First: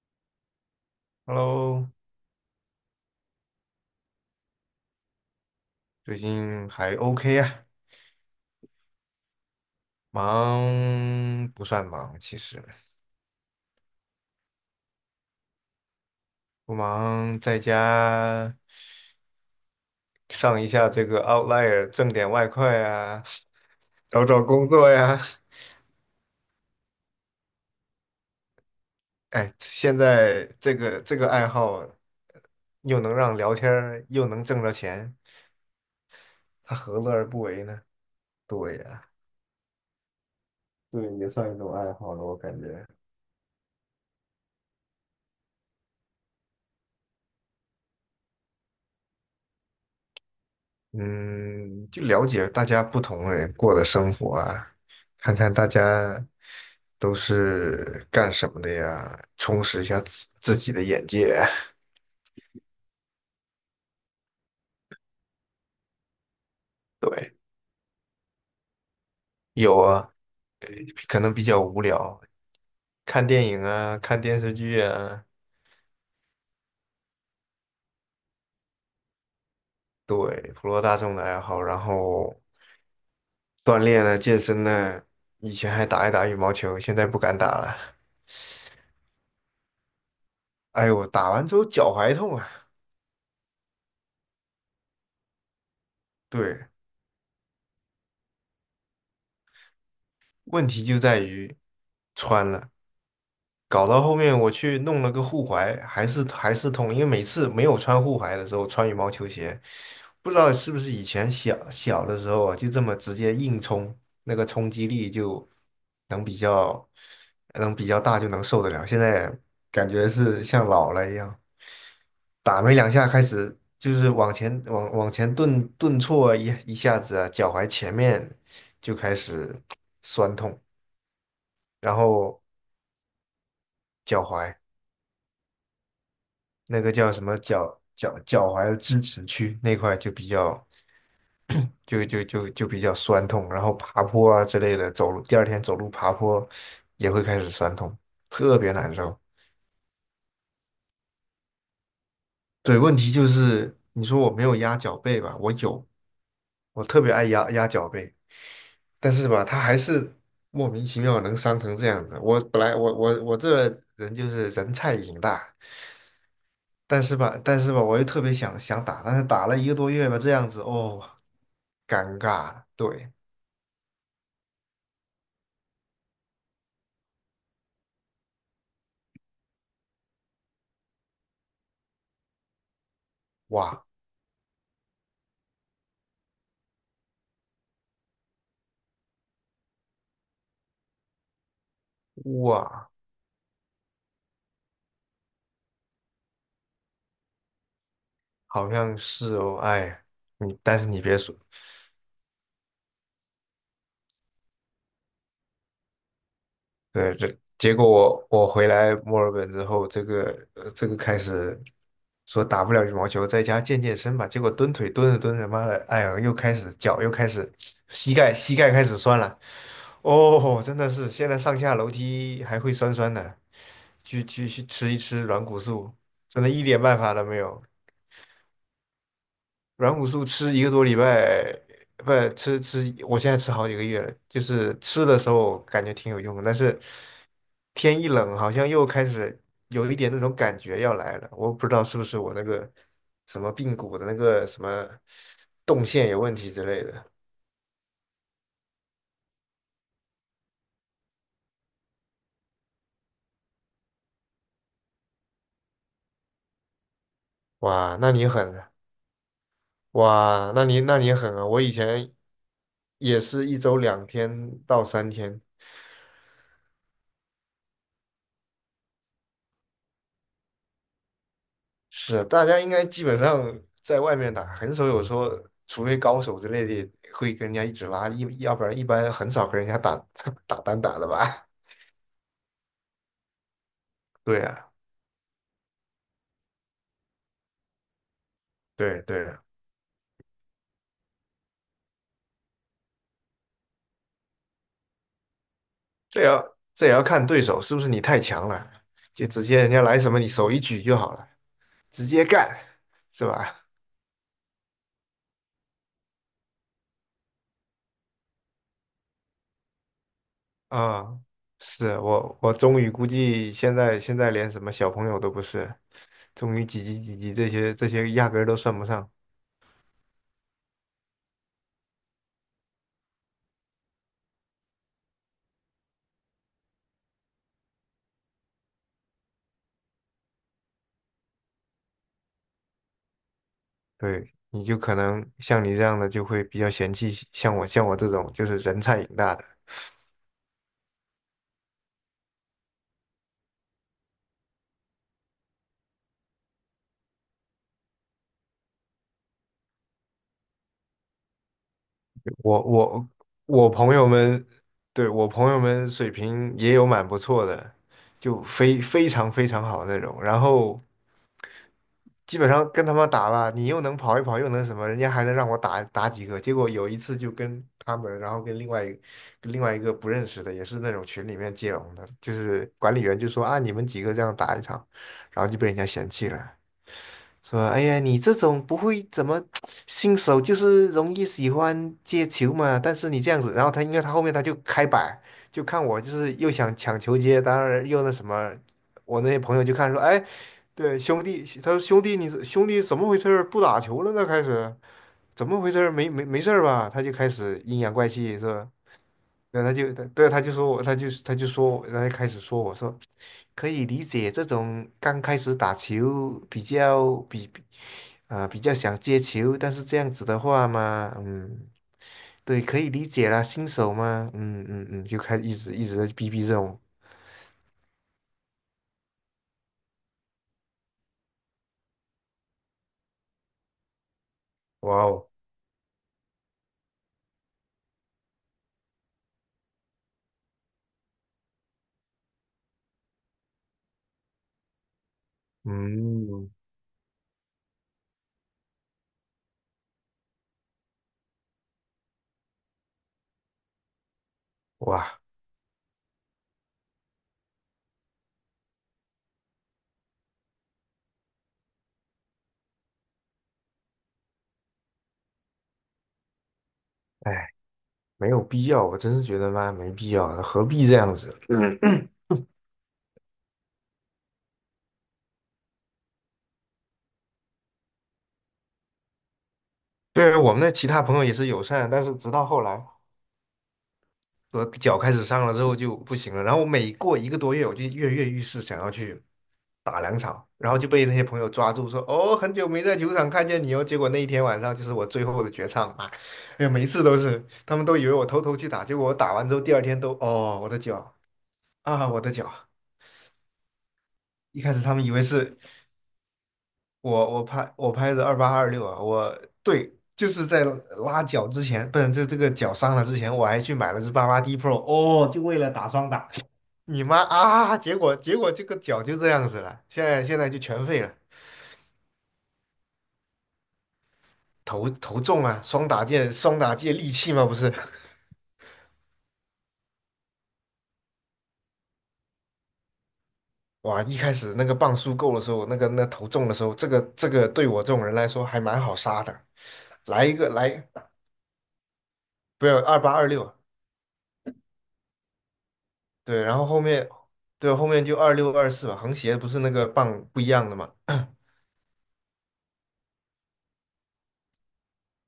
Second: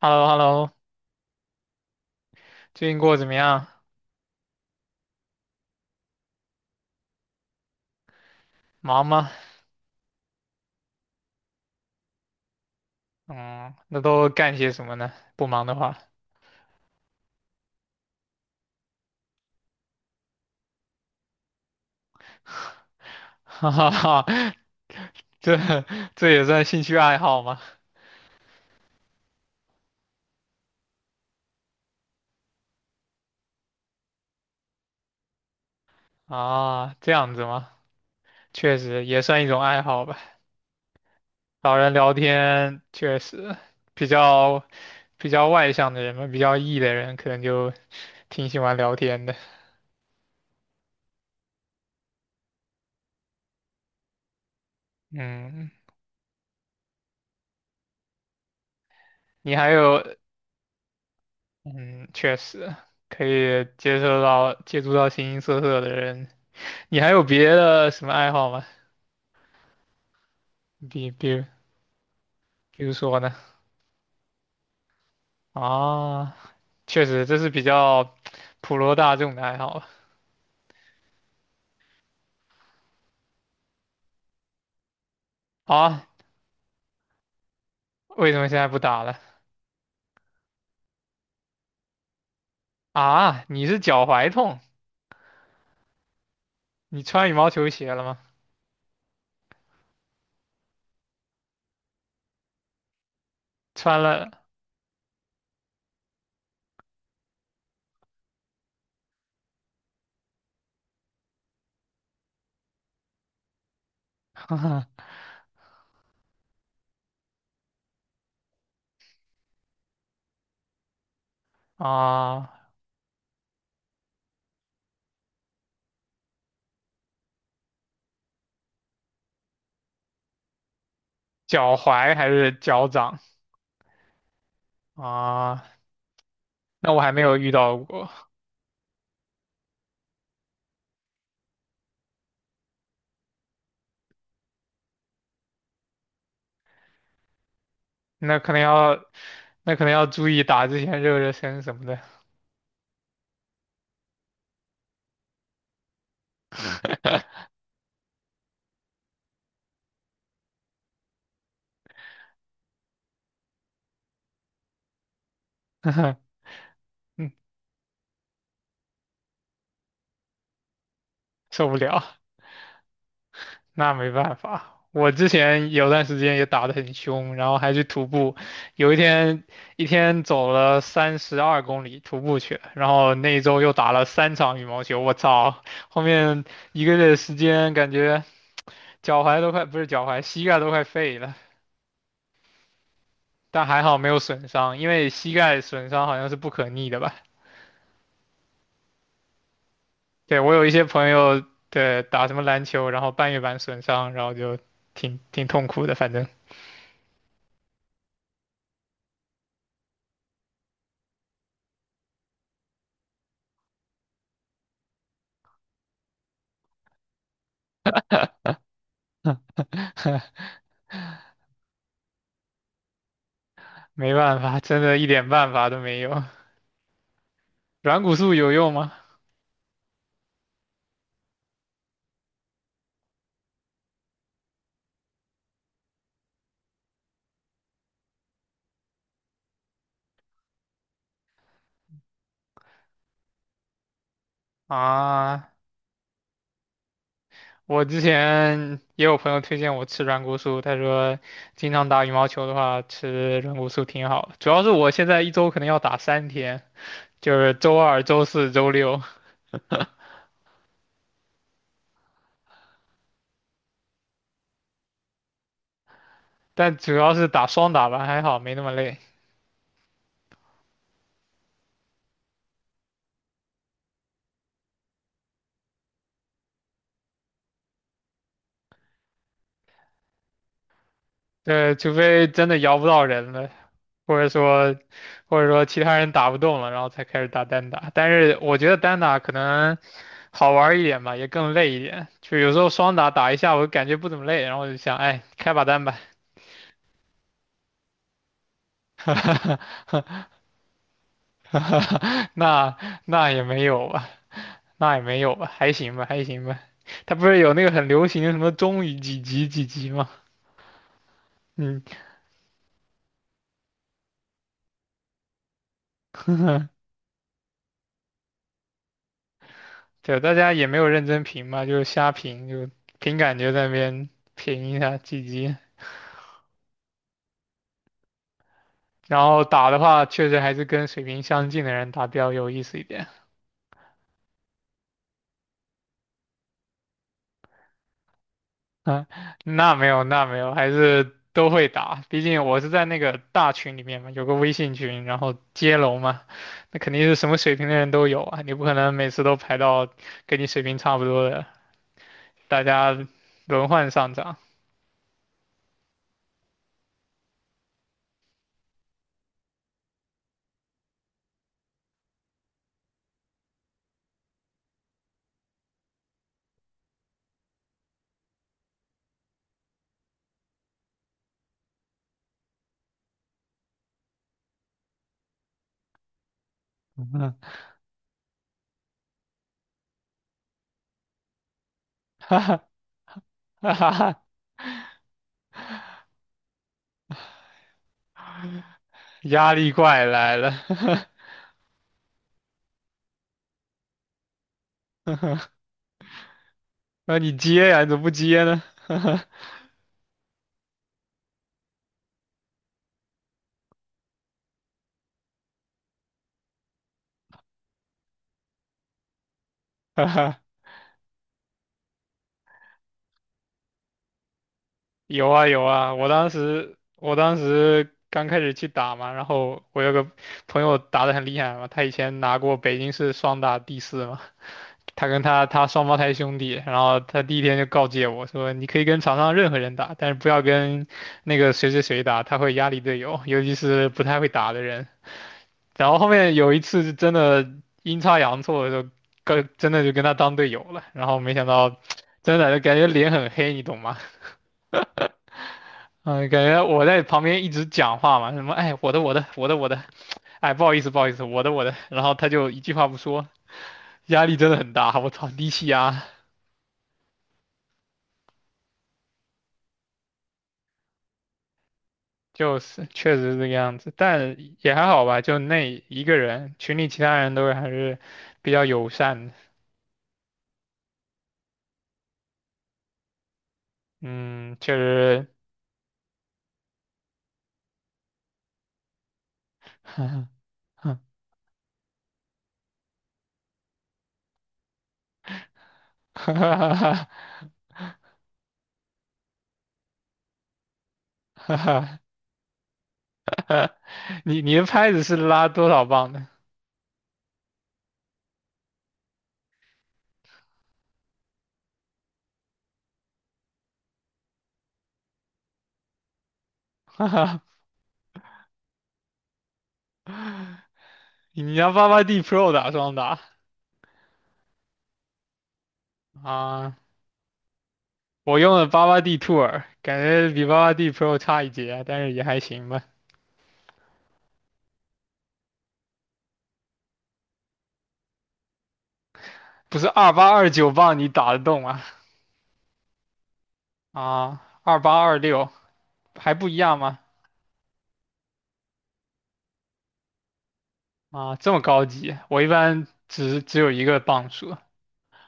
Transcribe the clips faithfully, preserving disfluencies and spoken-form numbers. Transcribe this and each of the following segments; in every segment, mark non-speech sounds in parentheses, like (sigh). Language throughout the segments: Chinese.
h e l l o h e l l o Hello，最近过得怎么样？最近还 OK 啊，忙吗？忙不算忙，其实嗯，那都干些什么呢？不忙的话，不忙，在家上一下这个 Outlier，挣点外快啊，(laughs) 哈哈找哈，找工作呀。这这也算兴趣爱好吗？哎，现在这个这个爱好又能让聊天儿又能挣着钱，他啊，何乐这而样不子为吗？呢？确对实呀，也算一种爱好吧。对，也算一种找人爱聊好了，我感天，觉。确实比较比较外向的人嘛，比较 E 的人可能就挺喜欢聊天的。嗯，就了解大家不同人过的生活啊，看看大嗯，家都是干什么的呀，你充还实一下有，自自己的眼界啊。嗯，确实可以接受到接触到形形色色的人。你 (laughs) 还有对，别的什么爱好吗？有啊，呃比可能比比较无聊，比如说看呢？电影啊，看电视剧啊，啊，确实这是比较普罗大众的爱好吧。对，普罗大众的爱好，然后锻炼啊，健身呢，以前还啊，打一打羽毛球，现在不敢打了。为什么现在不打了？哎呦，打完之后脚踝痛啊。啊，你是脚踝痛？对，你穿羽毛球鞋了吗？问题就在于穿了。搞穿到后了面我去弄了个护踝，还是还是痛，因为每次没有穿护踝的时候穿羽毛球鞋，不知道是不是以前小小的时候啊，就这么直接硬冲，那个冲击力就能比较能比较大，就能受得了。现在感觉是像老了一样，啊，打没两下开始就是往前往往前顿顿挫一一下子啊，脚踝前面就开始酸痛，脚然踝还后是脚掌脚踝。啊？那个那我还叫没什有么遇到脚过，脚脚踝的支持区那块就比较就就就就比较酸痛，然后爬坡啊之类的，走路第二天走路爬坡也会开始酸痛，那可特能别难要受。那可能要注意打之前热热身什么的，对，问题就是你说我没有压脚背吧，我有，我特别爱压压脚背，但是吧，它还是莫名其妙能伤成这样子。我本来我我我这人就是人菜瘾大，(laughs) 但是嗯，吧，但是吧，我又特别想想打，但是打了一个多月吧，这样子哦，受不尴了。尬，对，那没办法，我之前有段时间也打得很凶，然后还去徒步，有一天一天走了三十二公里徒步去了，然后那一周又哇打了三场羽毛球，我操，后面一个月的时间感觉脚踝都快，不是脚踝，膝盖都快废了，哇，但还好没有损伤，因为膝盖损伤好像是不可逆的吧？好像是哦，哎，对，我你有一但些是你朋别说，友，对，打什么篮球，然后半月板损伤，然后就挺挺痛苦的，反正。对，这结果我我回来墨尔本之后，这个呃这个开始说打不了羽毛球，在家健健身吧。结果蹲腿蹲着蹲着，妈的，哎呀，又开始脚又开始膝盖膝盖开始酸了。(laughs) 哦，真的是现在上下楼梯还会酸酸的，没去办去法，去真吃一的一吃点软办骨法都素，没有。真的一点办法都没有。软骨素有用吗？软骨素吃一个多礼拜，不吃吃，我现在吃好几个月了。就是吃的时候感觉挺有用的，但是天一冷，好像又开始有一点那种感觉要来了。我不知道是不是我那个什么髌骨的那个什么啊，动线有问题之类的。我之前也有朋友推荐我吃软骨素，他说经常打羽毛球的话吃软骨素挺好主要是我现在一周可能要打三天，就是周哇，二、那周你四、狠啊周六，哇，那你那你狠啊！我以前也是一周两天到三天。但主要是打双打吧，还好没那么累。是，大家应该基本上在外面打，很少有说，除非高手之类的会跟人家一直拉，一要不然一般很少跟人家打 (laughs) 打单打的吧？对，除非真的摇不到人了，或 (laughs) 者对啊，说或者说其他人打不动了，然后才开始打单打。但是我觉得单对打对可啊，能。好玩儿一点吧，也更累一点。就有时候双打打一下，我感觉不怎么累，然后我就想，哎，开把单吧。这也要这也要看对手是不是你太强了，就直接人家来什么你手一举就好了，直接 (laughs) 干，那是那也吧？没有吧，那也没有吧，还行吧，还行吧。他不是有那个很流行的什么中于几级几级吗？啊、嗯，是我我终于估计现在现在连什么小朋友都不是，终于几级几级这些这些压根儿都算不上。对，大家也没有认真评嘛，就是瞎评，就凭感觉在那边评一下几级。然后打的话，确实还是跟水平相近的人打比较有意思一点。对，你就可能像你这样的就会比较嫌弃，像我像我这种就是人菜啊，瘾大的，那没有，那没有，还是都会打。毕竟我是在那个大群里面嘛，有个微信群，然后接龙嘛，那肯定是什么水平的人都有啊。你不可能每次都排到跟你水平差不多的，大我家我轮我换朋友上涨，们，对，我朋友们水平也有蛮不错的，就非非常非常好那种，然后基本上跟他们打吧，你又能跑一跑，又能什么，人家还能让我打打几个，结果有一次就跟他们，然后跟另外一跟另外一个不认识的，也是那种群里面接龙的，就是管理员就说啊，你们几个这样打一场，然后就被人家嫌弃了。说，哎呀，你这种不会怎么新手，就是容易喜欢 (laughs) 接哈球嘛。但是你这样子，然后他因哈为他后哈面他就开摆，就看我就是又想抢球接，当然又那什么，我那些压朋友力就看说，怪哎，来了。对 (laughs) 兄弟，他说兄弟你兄弟怎么回事儿？不打球了呢？开始怎么回事儿？没没没事儿吧？他就那开你始接阴呀、你阳怎么怪不气接是呢？吧？(laughs) 对，他就对他就说我，他就他就说我，他就开始说我说可以理解这种刚开始打球比较比。啊，比较想接球，但是这样子的话嘛，嗯，对，可以理解啦，新手嘛，嗯嗯嗯，就有开始啊一有直一啊，直在我逼当逼这时种，我当时刚开始去打嘛，然后我有个朋友打得很厉害嘛，他以前拿过北京市双打第四嘛，(laughs) 哇他跟哦，他他双胞胎兄弟，然后他第一天就告诫我说，你可以跟场上任何人打，但是不要跟那个谁谁谁打，他会压力队友，尤其是不太会打的人。然后后面嗯，有一次是真的阴差阳错的就跟真的就跟他当队友了，然后没想到 (tsk) 真的就感觉脸很黑，你懂吗？哇，嗯，感觉我在旁边一直讲话嘛，什么哎，我的我的我的我的，哎，不好意思不好意思，我的我的，然后他就一句话不说，压力真的很大，我操，低气压，哎，没有必要，我真是觉得嘛，没必要，何必这样子？嗯，就是确实是这个样子，但也还好吧，就那一个人，群里其他人都还是比较友善的，对，我们的其他朋友也是友善，但是直到后来嗯，我确脚开始实，伤了之后就不行了，然后我每过一个多月，我就跃跃欲试，想要去。(laughs) 打两哈场，然后就被那些朋友抓住说，哦，很久没在球场看见你哦。结果那一天晚上就是我最后的绝唱啊，哎呀，每一次哈都是，他们都以为我偷偷去打，结果我打完之后第二天都，哦，我的脚哈哈啊，我的脚。你你一的开始拍他子们以是为拉是多少磅的？我我拍我拍的二八二六啊，我对，就是在拉脚之前，不是这这个脚伤了之前，我还去买了只八八 D Pro,哦，就为了打双打。(laughs) (laughs) 你哈妈哈啊！结果结果这个脚就这样子了，现在现在就全废了。你要八八 D Pro 打双打投投中啊，双打界双打啊？界利器嘛，不是？(laughs) 我用了八八 D t o 感觉比八八 D Pro 差一截啊，但是也还行吧。哇，一开始那个磅数够的时候，那个那投中的时候，这个这个对我这种人来说还蛮好杀的，不是二来八一个二来，九磅你打得动吗？不要二八二六，二八 二六啊，二八二六还对，不一然后样后吗？面对后面就二六二四吧，横斜不是那个磅不一样的嘛，啊，这么高级，我一般只只有一个磅数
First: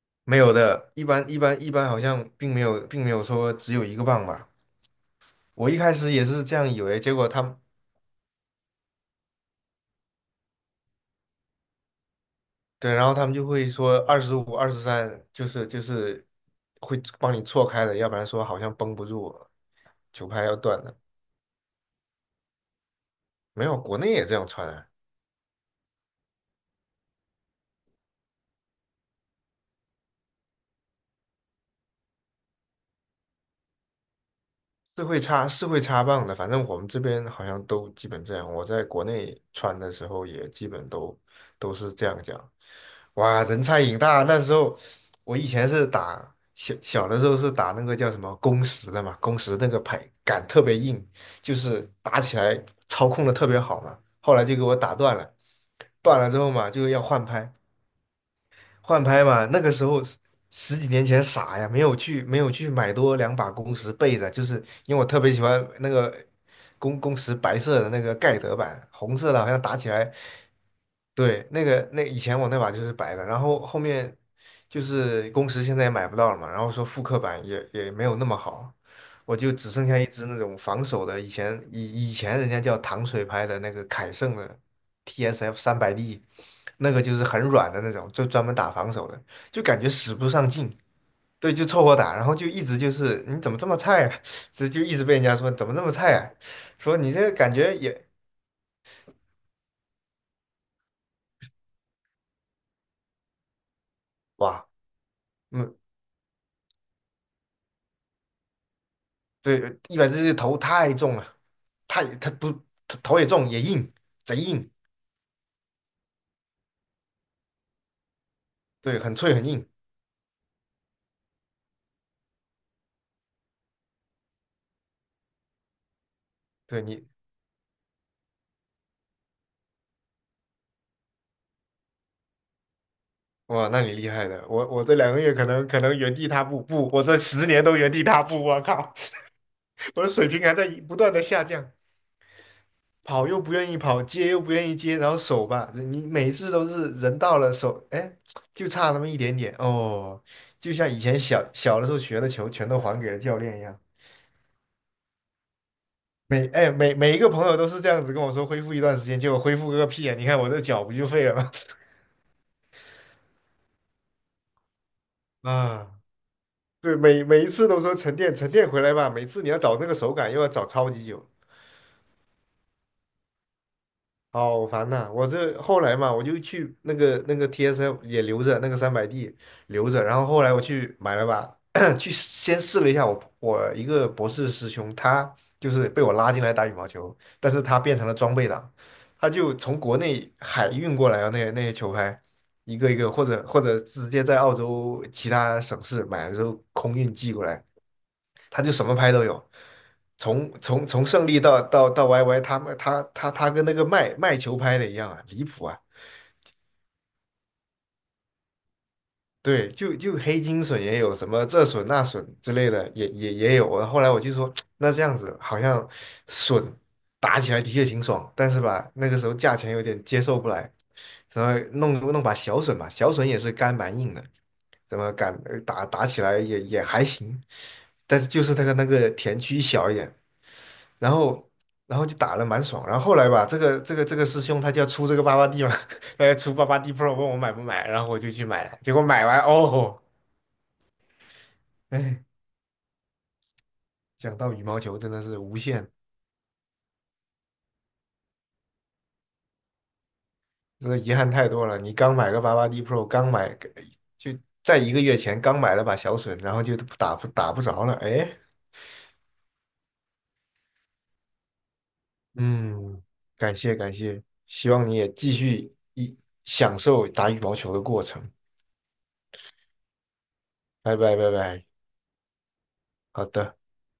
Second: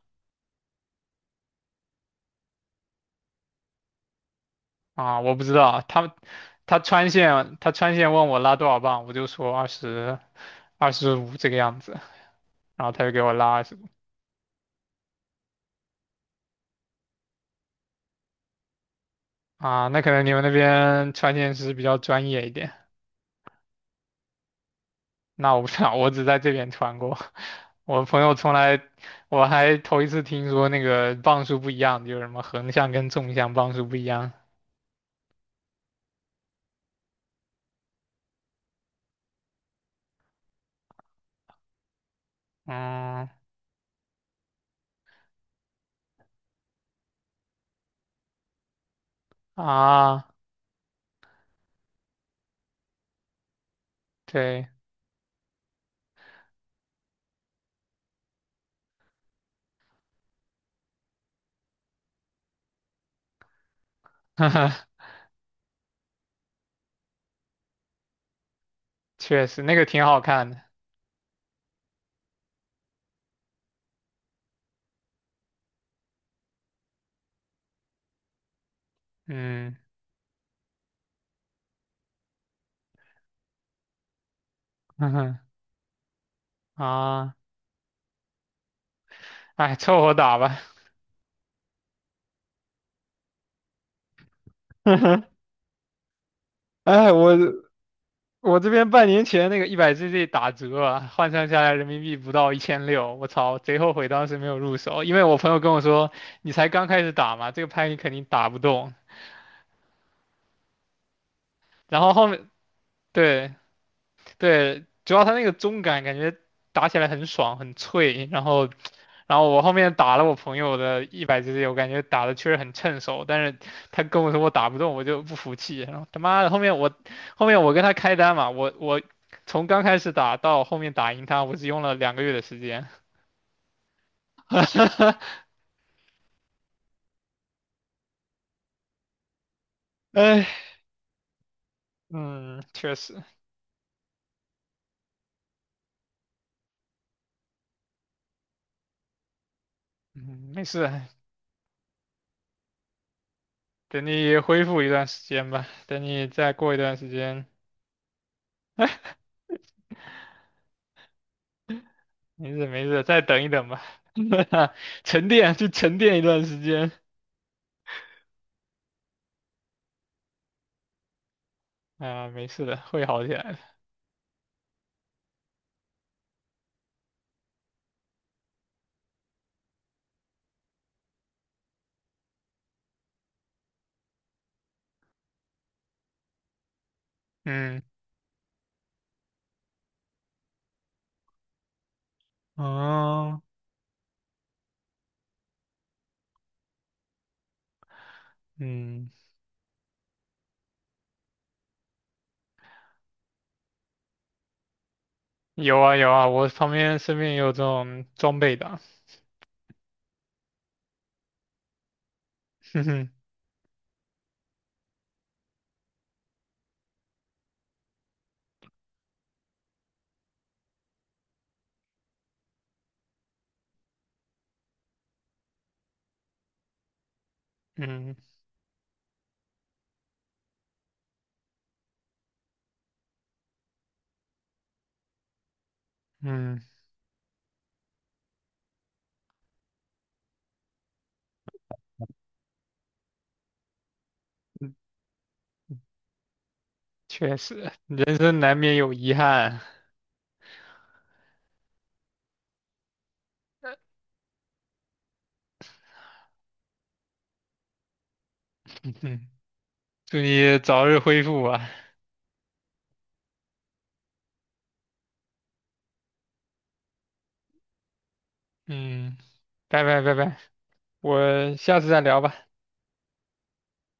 (coughs) 没有的，一般一般一般好像并没有并没有说只有一个磅吧，啊，我不知道我一啊开始他也是这样他以为，穿结果线他他穿线问我拉多少磅，我就说二十二十五这个样子，然后对，他然就后给他我们就拉二会十五说二十五、二十三，就是就是会帮你错开的，要不然说好像绷不住了啊，那可能球你们拍那要断了。边穿线师比较专业一点。没有，国内也这样穿啊，那我不知道，我只在这边穿过。(laughs) 我朋友从来，我还头一次听说那个磅数不一样，就是什么横向跟纵向磅数不一样。是会插是会插棒的，反正我们这边好像都基本这样。我在国内穿的时候也基本都都是这样讲。嗯哇，人菜瘾大！那时候我以前是打小小的时候是打那个叫什么工时的嘛，工时那个牌啊，杆特别硬，就是打起来操控的特别好嘛。后来就给对，我打断了，断了之后嘛就要换拍，换拍嘛，那个时候十十几年前傻呀，没有去没有去买多两把公时备着，就是因为 (laughs) 我特别喜欢那个公公时白色的那个盖德版，红色的确好像实那打个起挺来好看的。对，那个那以前我那把就是白的，然后后面就是工时现在也买不到了嘛，然后说复刻版也也没有那么好，我就只嗯，剩下一只那种防守的，以前以以前人家叫糖水拍的那个凯盛的 T S F (laughs) 三百 D,那个就是啊，很软的那种，就专门打防守的，就哎，感觉凑合使不打上吧。劲，对，就凑合打，然后就一直就是你怎么这么菜啊，(laughs) 所以就一直被人家 (laughs) 说怎么这么菜啊，说你哎，这个我感觉也我这边半年前那个一百 G G 打折啊，换算下来人民币不到一千六，我操，贼后悔当时没有哇。入手，因为我朋友跟嗯。我说，你才刚开始打嘛，这个拍你肯定打不动。对，一百只头太重了，然太后后他面不头也重对也硬，贼硬，对，主要它那个中感，感觉打起来很爽很脆，然后对，很脆然很后我硬。后面打了我朋友的一百 g C，我感觉打的确实很趁手，但是他跟我说我打不动，我就不服气，然后他妈的后面对我你，后面我跟他开单嘛，我我从刚开始打到后面打赢他，我只用了两个月的时间，哇，那你厉害的。我我这两个月可 (laughs) 能可能原地踏步，不，我这十年都原地踏步。我靠，(laughs) 我的水平哎，还在不断的下降，嗯，确实，跑又不愿意跑，接又不愿意接，然后手吧，你每次都是人到了手，哎，就差那么一点点哦，嗯，没就事，像以前小小的时候学的球全都还给了教练一样。等你恢复一段时间吧，等你每再哎过一每段时每一个间。朋友都是这样子跟我说恢复一段时间，结果恢复个屁啊！你看我这脚不就废了吗？没事没事，再等一等吧，(laughs) 沉 (laughs) 淀就沉啊，淀一段时间对，每每一次都说沉淀沉淀回来吧，每次你要找那个手感又要找超级久。啊，没事的，会好起来的。好烦呐、我这后来嘛，我就去那个那个 T S L 也留着，那个三百 D 留着，然后后来我去买了把，(coughs) (clears throat) 去先试了一下我我一个博士师兄，他就是被我拉进来打羽毛球，但是他嗯，变成了装备党，他就从国内海运过来的那些那些球拍，一个一个或哦，者或者直接在澳洲其他省市买了之后空运寄过来，他就什么嗯，拍都有，从从从胜利到到到 Y Y,他们他他他跟那个卖卖球拍的一样啊，离谱啊！有啊有啊，我旁边身边也有这种装备的啊。对，就就黑金笋也有什么这笋那笋之类 (laughs) 哼的，哼，也也也有啊。我后来我就说，(tsk) 那这样子好像笋打起来的确挺爽，但是吧，那个时候价钱有点接受不来，然后弄弄把小笋吧，小笋也是干蛮硬的，怎么敢呃打打起来也也还行，嗯但是就是那个那个田区小一点。然后然后就打了蛮爽。然后后来吧，这个这个这个师兄他就要出这个八八 D 嘛，(laughs) 他要出嗯，八八 D Pro,问我买不买，然后我就去买了结果买完哦，哎，讲到羽毛球真的是无限，确实，人生难免有遗憾，真的遗憾太多了。你刚买个八八 D Pro,刚买个 (laughs) 就在一个月前刚买了把小隼，然后就打不打不着了。哎，嗯哼，祝你早日恢复啊，嗯，感谢感谢，希望你也继续一享受打羽毛球的过程。嗯，拜拜拜拜，拜拜拜我拜，下次再聊吧。好的。